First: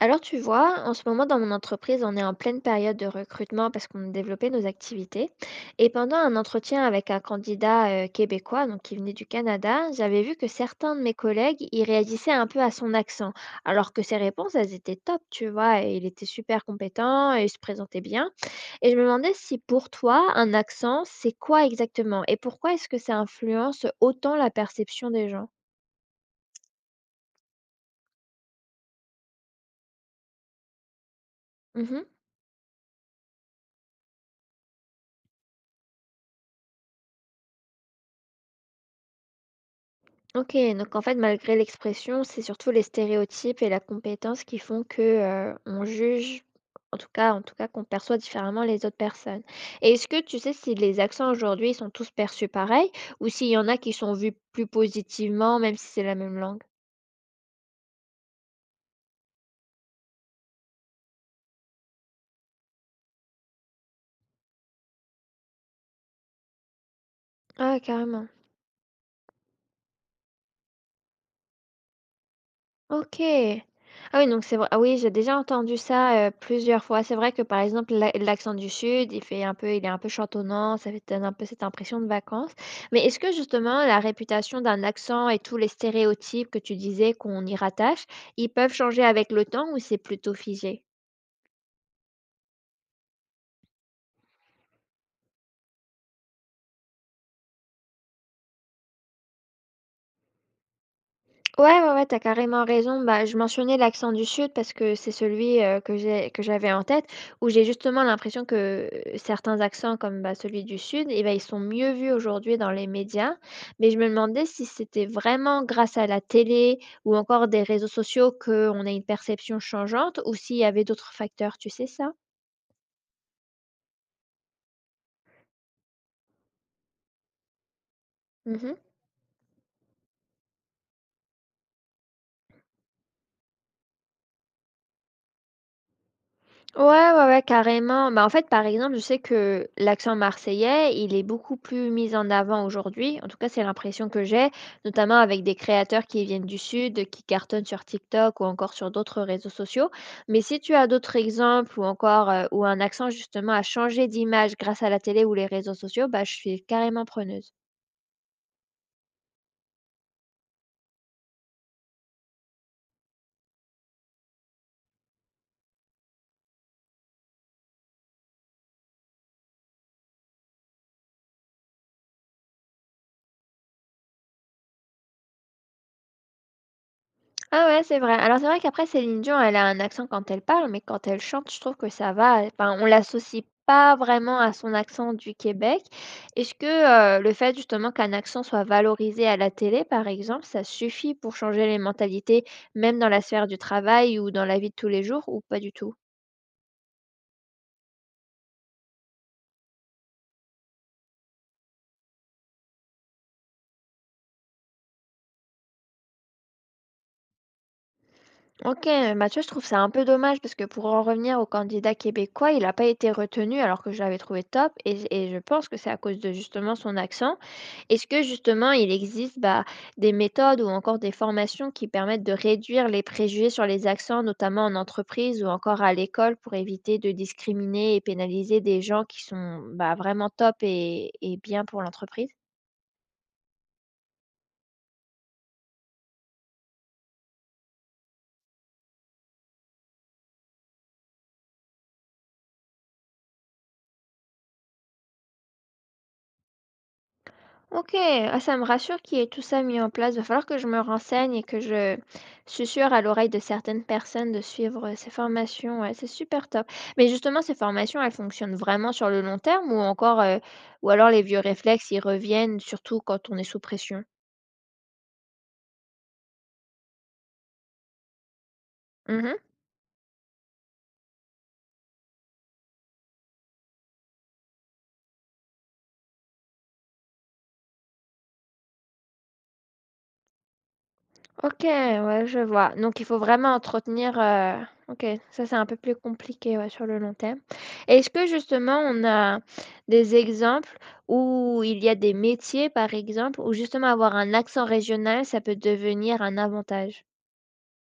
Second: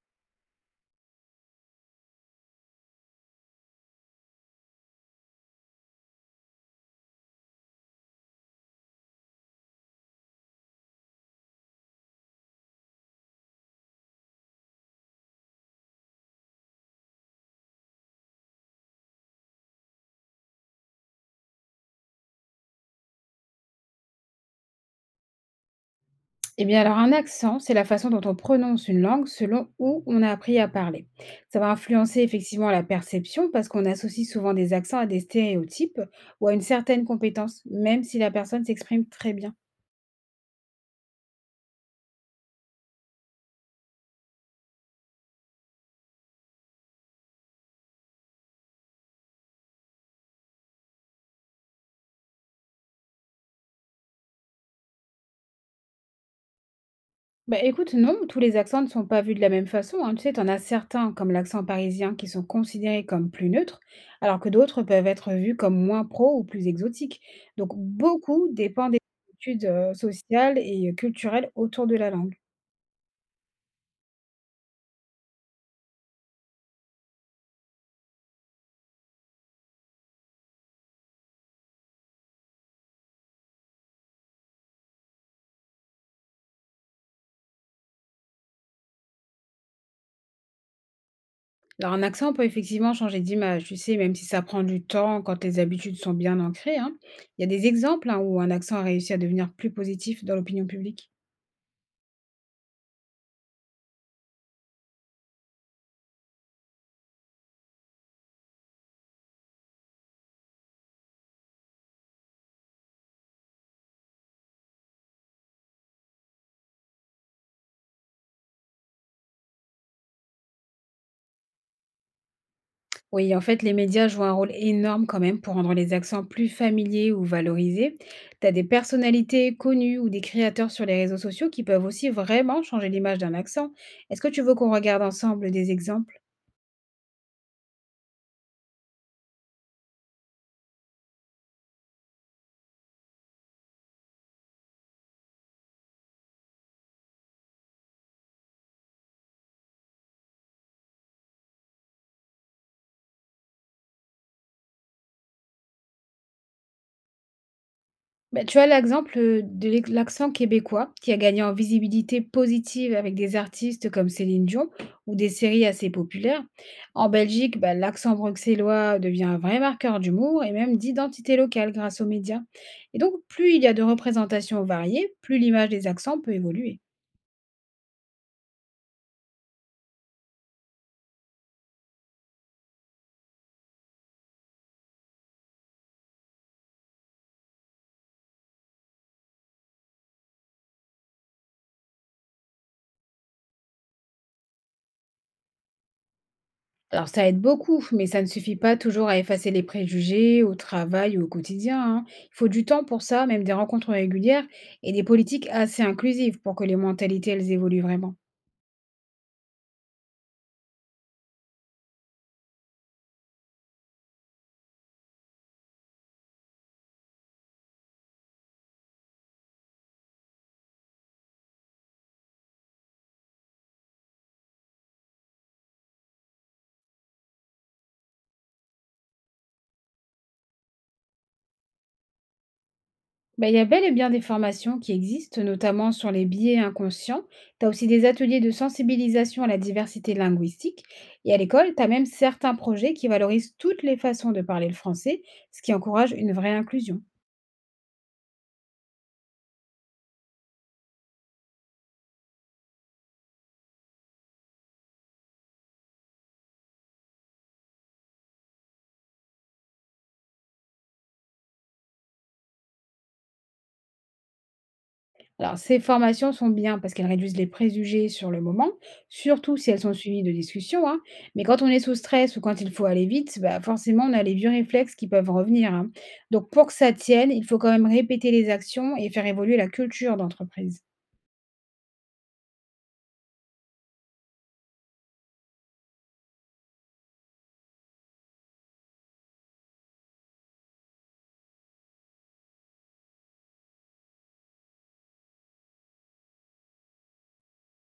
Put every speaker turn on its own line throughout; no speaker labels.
Alors tu vois, en ce moment dans mon entreprise, on est en pleine période de recrutement parce qu'on a développé nos activités. Et pendant un entretien avec un candidat québécois, donc qui venait du Canada, j'avais vu que certains de mes collègues, ils réagissaient un peu à son accent, alors que ses réponses, elles étaient top, tu vois, et il était super compétent et il se présentait bien. Et je me demandais si pour toi, un accent, c'est quoi exactement et pourquoi est-ce que ça influence autant la perception des gens?
Eh bien, alors un accent, c'est la façon dont on prononce une langue selon où on a appris à parler. Ça va influencer effectivement la perception parce qu'on associe souvent des accents à des stéréotypes ou à une certaine compétence, même si la personne s'exprime très bien.
OK, donc en fait, malgré l'expression, c'est surtout les stéréotypes et la compétence qui font que, on juge, en tout cas qu'on perçoit différemment les autres personnes. Et est-ce que tu sais si les accents aujourd'hui, sont tous perçus pareil ou s'il y en a qui sont vus plus positivement, même si c'est la même langue?
Bah écoute, non, tous les accents ne sont pas vus de la même façon, hein. Tu sais, t'en as certains, comme l'accent parisien, qui sont considérés comme plus neutres, alors que d'autres peuvent être vus comme moins pro ou plus exotiques. Donc
Ah, carrément.
beaucoup dépend des études sociales et culturelles autour de la langue.
OK. Ah oui, donc c'est vrai, ah oui, j'ai déjà entendu ça, plusieurs fois. C'est vrai que, par exemple, l'accent du sud, il est un peu chantonnant, ça fait donne un peu cette impression de vacances. Mais est-ce que justement la réputation d'un accent et tous les stéréotypes que tu disais qu'on y rattache, ils peuvent changer avec le temps ou c'est plutôt figé?
Alors un accent peut effectivement changer d'image, tu sais, même si ça prend du temps quand tes habitudes sont bien ancrées, hein. Il y a des exemples hein, où un accent a réussi à devenir plus positif dans l'opinion publique.
Ouais, ouais, ouais, tu carrément raison. Bah, je mentionnais l'accent du sud parce que c'est celui, que j'avais en tête, où j'ai justement l'impression que, certains accents comme, bah, celui du sud et bah, ils sont mieux vus aujourd'hui dans les médias. Mais je me demandais si c'était vraiment grâce à la télé ou encore des réseaux sociaux qu'on a une perception changeante ou s'il y avait d'autres facteurs, tu sais ça?
Oui, en fait, les médias jouent un rôle énorme quand même pour rendre les accents plus familiers ou valorisés. Tu as des
Mmh.
personnalités connues ou des créateurs sur les réseaux sociaux qui peuvent aussi vraiment changer l'image d'un accent. Est-ce que tu veux qu'on regarde ensemble des exemples?
Ouais, ouais, ouais, carrément. Bah, en fait, par exemple, je sais que l'accent marseillais, il est beaucoup plus mis en avant aujourd'hui. En tout cas, c'est l'impression que j'ai, notamment avec des créateurs qui viennent du Sud, qui cartonnent sur TikTok ou encore sur d'autres réseaux sociaux. Mais si tu as d'autres exemples ou encore où un accent justement a changé d'image grâce à la télé ou les réseaux sociaux, bah, je suis carrément preneuse.
Bah, tu as l'exemple, de l'accent québécois qui a gagné en visibilité positive avec des artistes comme Céline Dion ou des séries assez populaires. En Belgique, bah, l'accent bruxellois devient un vrai marqueur d'humour et même d'identité locale grâce aux médias. Et donc, plus il y a de représentations variées, plus l'image des accents peut évoluer.
Ah ouais, c'est vrai. Alors c'est vrai qu'après Céline Dion, elle a un accent quand elle parle, mais quand elle chante, je trouve que ça va. Enfin, on l'associe pas vraiment à son accent du Québec. Est-ce que le fait justement qu'un accent soit valorisé à la télé, par exemple, ça suffit pour changer les mentalités, même dans la sphère du travail ou dans la vie de tous les jours, ou pas du tout?
Alors ça aide beaucoup, mais ça ne suffit pas toujours à effacer les préjugés au travail ou au quotidien, hein. Il faut du temps pour ça, même des rencontres régulières et des politiques assez inclusives pour que les mentalités, elles évoluent vraiment.
OK, bah tu vois, je trouve ça un peu dommage parce que pour en revenir au candidat québécois, il n'a pas été retenu alors que je l'avais trouvé top et je pense que c'est à cause de justement son accent. Est-ce que justement il existe, bah, des méthodes ou encore des formations qui permettent de réduire les préjugés sur les accents, notamment en entreprise ou encore à l'école pour éviter de discriminer et pénaliser des gens qui sont, bah, vraiment top et bien pour l'entreprise?
Bah, il y a bel et bien des formations qui existent, notamment sur les biais inconscients. Tu as aussi des ateliers de sensibilisation à la diversité linguistique. Et à l'école, tu as même certains projets qui valorisent toutes les façons de parler le français, ce qui encourage une vraie inclusion.
OK, ah, ça me rassure qu'il y ait tout ça mis en place. Il va falloir que je me renseigne et que je susurre à l'oreille de certaines personnes de suivre, ces formations, ouais, c'est super top. Mais justement, ces formations, elles fonctionnent vraiment sur le long terme ou encore, ou alors les vieux réflexes, ils reviennent surtout quand on est sous pression?
Alors, ces formations sont bien parce qu'elles réduisent les préjugés sur le moment,
Mmh.
surtout si elles sont suivies de discussions, hein. Mais quand on est sous stress ou quand il faut aller vite, bah forcément, on a les vieux réflexes qui peuvent revenir, hein. Donc, pour que ça tienne, il faut quand même répéter les actions et faire évoluer la culture d'entreprise.
OK, ouais, je vois. Donc il faut vraiment entretenir, OK, ça, c'est un peu plus compliqué, ouais, sur le long terme. Est-ce que justement on a des exemples où il y a des métiers, par exemple, où justement avoir un accent régional, ça peut devenir un avantage?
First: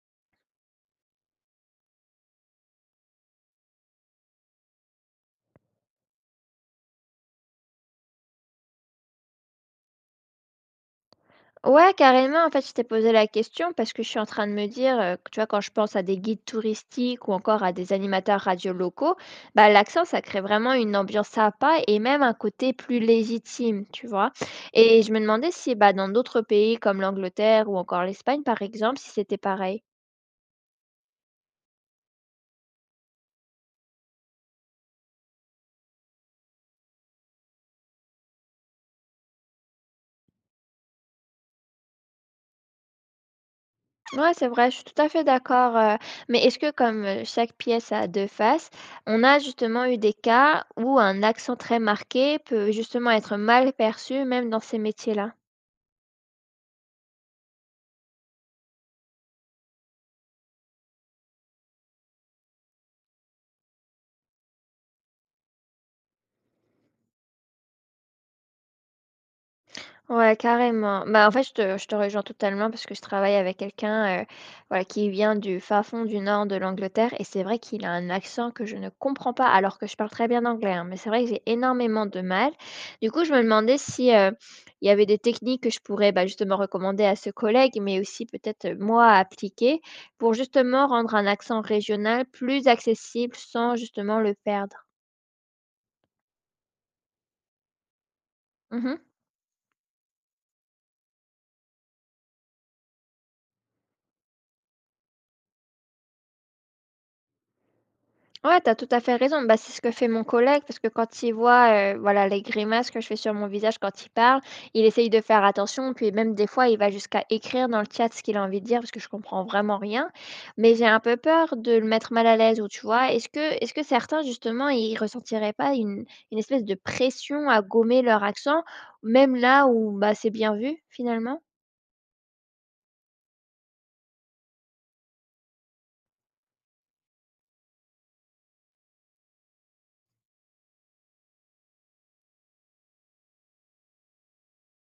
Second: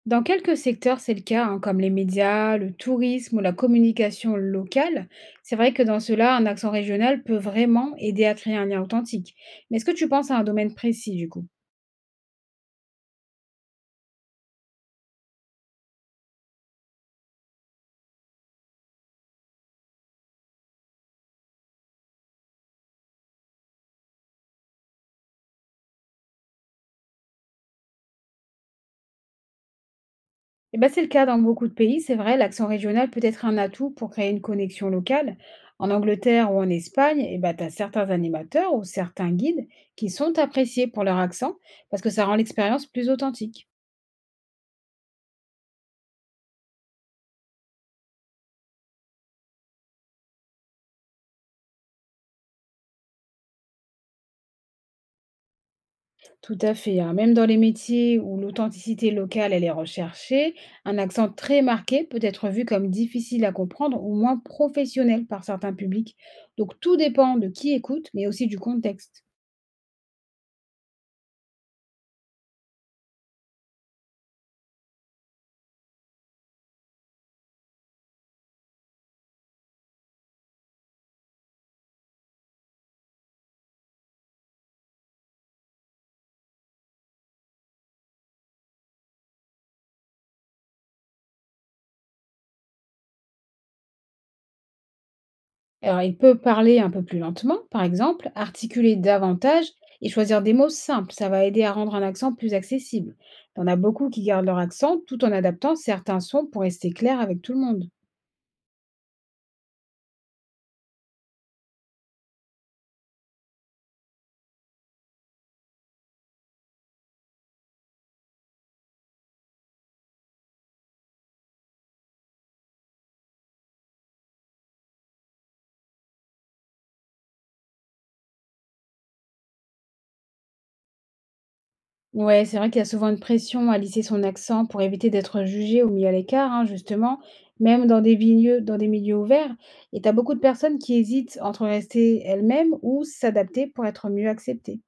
Dans quelques secteurs, c'est le cas, hein, comme les médias, le tourisme ou la communication locale. C'est vrai que dans cela, un accent régional peut vraiment aider à créer un lien authentique. Mais est-ce que tu penses à un domaine précis du coup?
Ouais, carrément. En fait, je t'ai posé la question parce que je suis en train de me dire, que tu vois, quand je pense à des guides touristiques ou encore à des animateurs radio locaux, bah, l'accent, ça crée vraiment une ambiance sympa et même un côté plus légitime, tu vois? Et je me demandais si, bah, dans d'autres pays comme l'Angleterre ou encore l'Espagne, par exemple, si c'était pareil?
Eh ben, c'est le cas dans beaucoup de pays, c'est vrai, l'accent régional peut être un atout pour créer une connexion locale. En Angleterre ou en Espagne, eh ben, tu as certains animateurs ou certains guides qui sont appréciés pour leur accent parce que ça rend l'expérience plus authentique.
Ouais, c'est vrai, je suis tout à fait d'accord, mais est-ce que comme, chaque pièce a 2 faces, on a justement eu des cas où un accent très marqué peut justement être mal perçu, même dans ces métiers-là?
Tout à fait, hein. Même dans les métiers où l'authenticité locale elle est recherchée, un accent très marqué peut être vu comme difficile à comprendre ou moins professionnel par certains publics. Donc tout dépend de qui écoute, mais aussi du contexte.
Ouais, carrément. Bah, en fait, je te rejoins totalement parce que je travaille avec quelqu'un voilà, qui vient du fin fond du nord de l'Angleterre et c'est vrai qu'il a un accent que je ne comprends pas alors que je parle très bien anglais, hein, mais c'est vrai que j'ai énormément de mal. Du coup, je me demandais si il y avait des techniques que je pourrais bah, justement recommander à ce collègue, mais aussi peut-être moi à appliquer pour justement rendre un accent régional plus accessible sans justement le perdre.
Alors, il peut parler un peu plus lentement, par exemple, articuler
Mhm.
davantage et choisir des mots simples. Ça va aider à rendre un accent plus accessible. On a beaucoup qui gardent leur accent tout en adaptant certains sons pour rester clair avec tout le monde.
Ouais, t'as tout à fait raison. Bah, c'est ce que fait mon collègue parce que quand il voit, voilà, les grimaces que je fais sur mon visage quand il parle, il essaye de faire attention. Puis même des fois, il va jusqu'à écrire dans le chat ce qu'il a envie de dire parce que je comprends vraiment rien. Mais j'ai un peu peur de le mettre mal à l'aise ou tu vois? Est-ce que certains justement, ils ressentiraient pas une espèce de pression à gommer leur accent, même là où, bah, c'est bien vu finalement?
Ouais, c'est vrai qu'il y a souvent une pression à lisser son accent pour éviter d'être jugé ou mis à l'écart, hein, justement, même dans des milieux ouverts. Et t'as beaucoup de personnes qui hésitent entre rester elles-mêmes ou s'adapter pour être mieux acceptées.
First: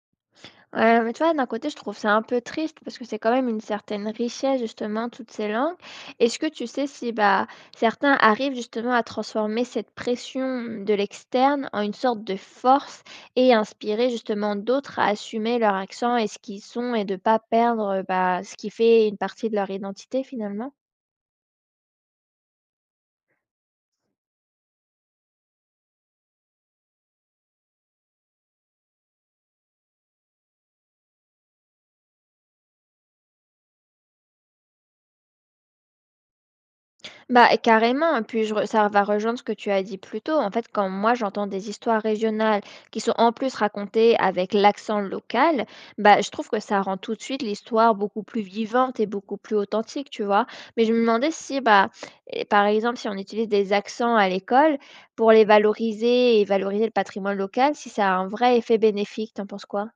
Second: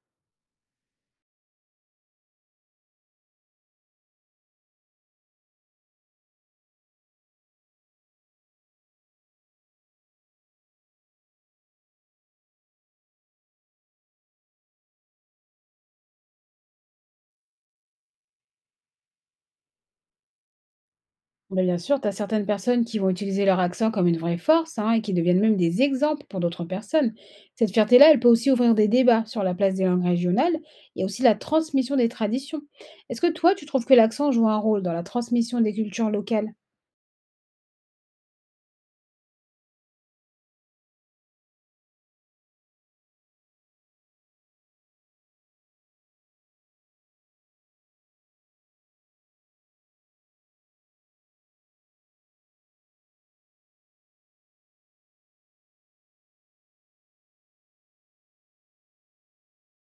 Ouais, mais tu vois, d'un côté, je trouve ça un peu triste parce que c'est quand même une certaine richesse, justement, toutes ces langues. Est-ce que tu sais si bah, certains arrivent justement à transformer cette pression de l'externe en une sorte de force et inspirer justement d'autres à assumer leur accent et ce qu'ils sont et de pas perdre bah, ce qui fait une partie de leur identité finalement?
Mais bien sûr, tu as certaines personnes qui vont utiliser leur accent comme une vraie force hein, et qui deviennent même des exemples pour d'autres personnes. Cette fierté-là, elle peut aussi ouvrir des débats sur la place des langues régionales et aussi la transmission des traditions. Est-ce que toi, tu trouves que l'accent joue un rôle dans la transmission des cultures locales?
Bah, carrément, puis je re ça va rejoindre ce que tu as dit plus tôt. En fait, quand moi j'entends des histoires régionales qui sont en plus racontées avec l'accent local, bah, je trouve que ça rend tout de suite l'histoire beaucoup plus vivante et beaucoup plus authentique, tu vois? Mais je me demandais si, bah, eh, par exemple, si on utilise des accents à l'école pour les valoriser et valoriser le patrimoine local, si ça a un vrai effet bénéfique, t'en penses quoi?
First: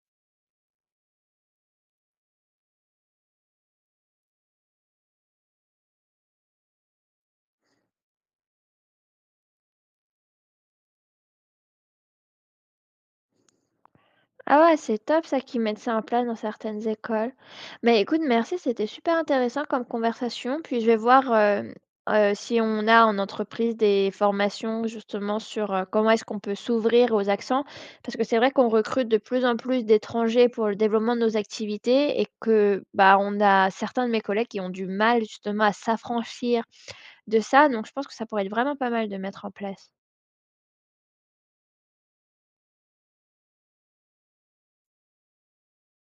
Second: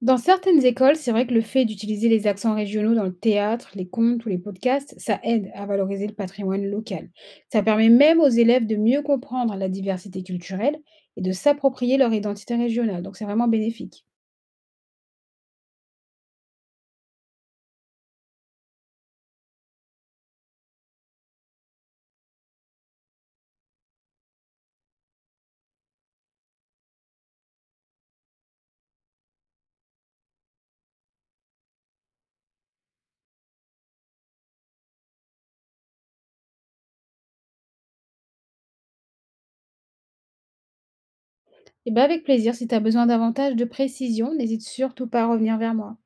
Dans certaines écoles, c'est vrai que le fait d'utiliser les accents régionaux dans le théâtre, les contes ou les podcasts, ça aide à valoriser le patrimoine local. Ça permet même aux élèves de mieux comprendre la diversité culturelle et de s'approprier leur identité régionale. Donc c'est vraiment bénéfique.
Ah ouais, c'est top ça qu'ils mettent ça en place dans certaines écoles. Mais écoute, merci, c'était super intéressant comme conversation. Puis je vais voir si on a en entreprise des formations justement sur comment est-ce qu'on peut s'ouvrir aux accents. Parce que c'est vrai qu'on recrute de plus en plus d'étrangers pour le développement de nos activités et que bah on a certains de mes collègues qui ont du mal justement à s'affranchir de ça. Donc je pense que ça pourrait être vraiment pas mal de mettre en place.
Eh ben, avec plaisir, si tu as besoin davantage de précision, n'hésite surtout pas à revenir vers moi.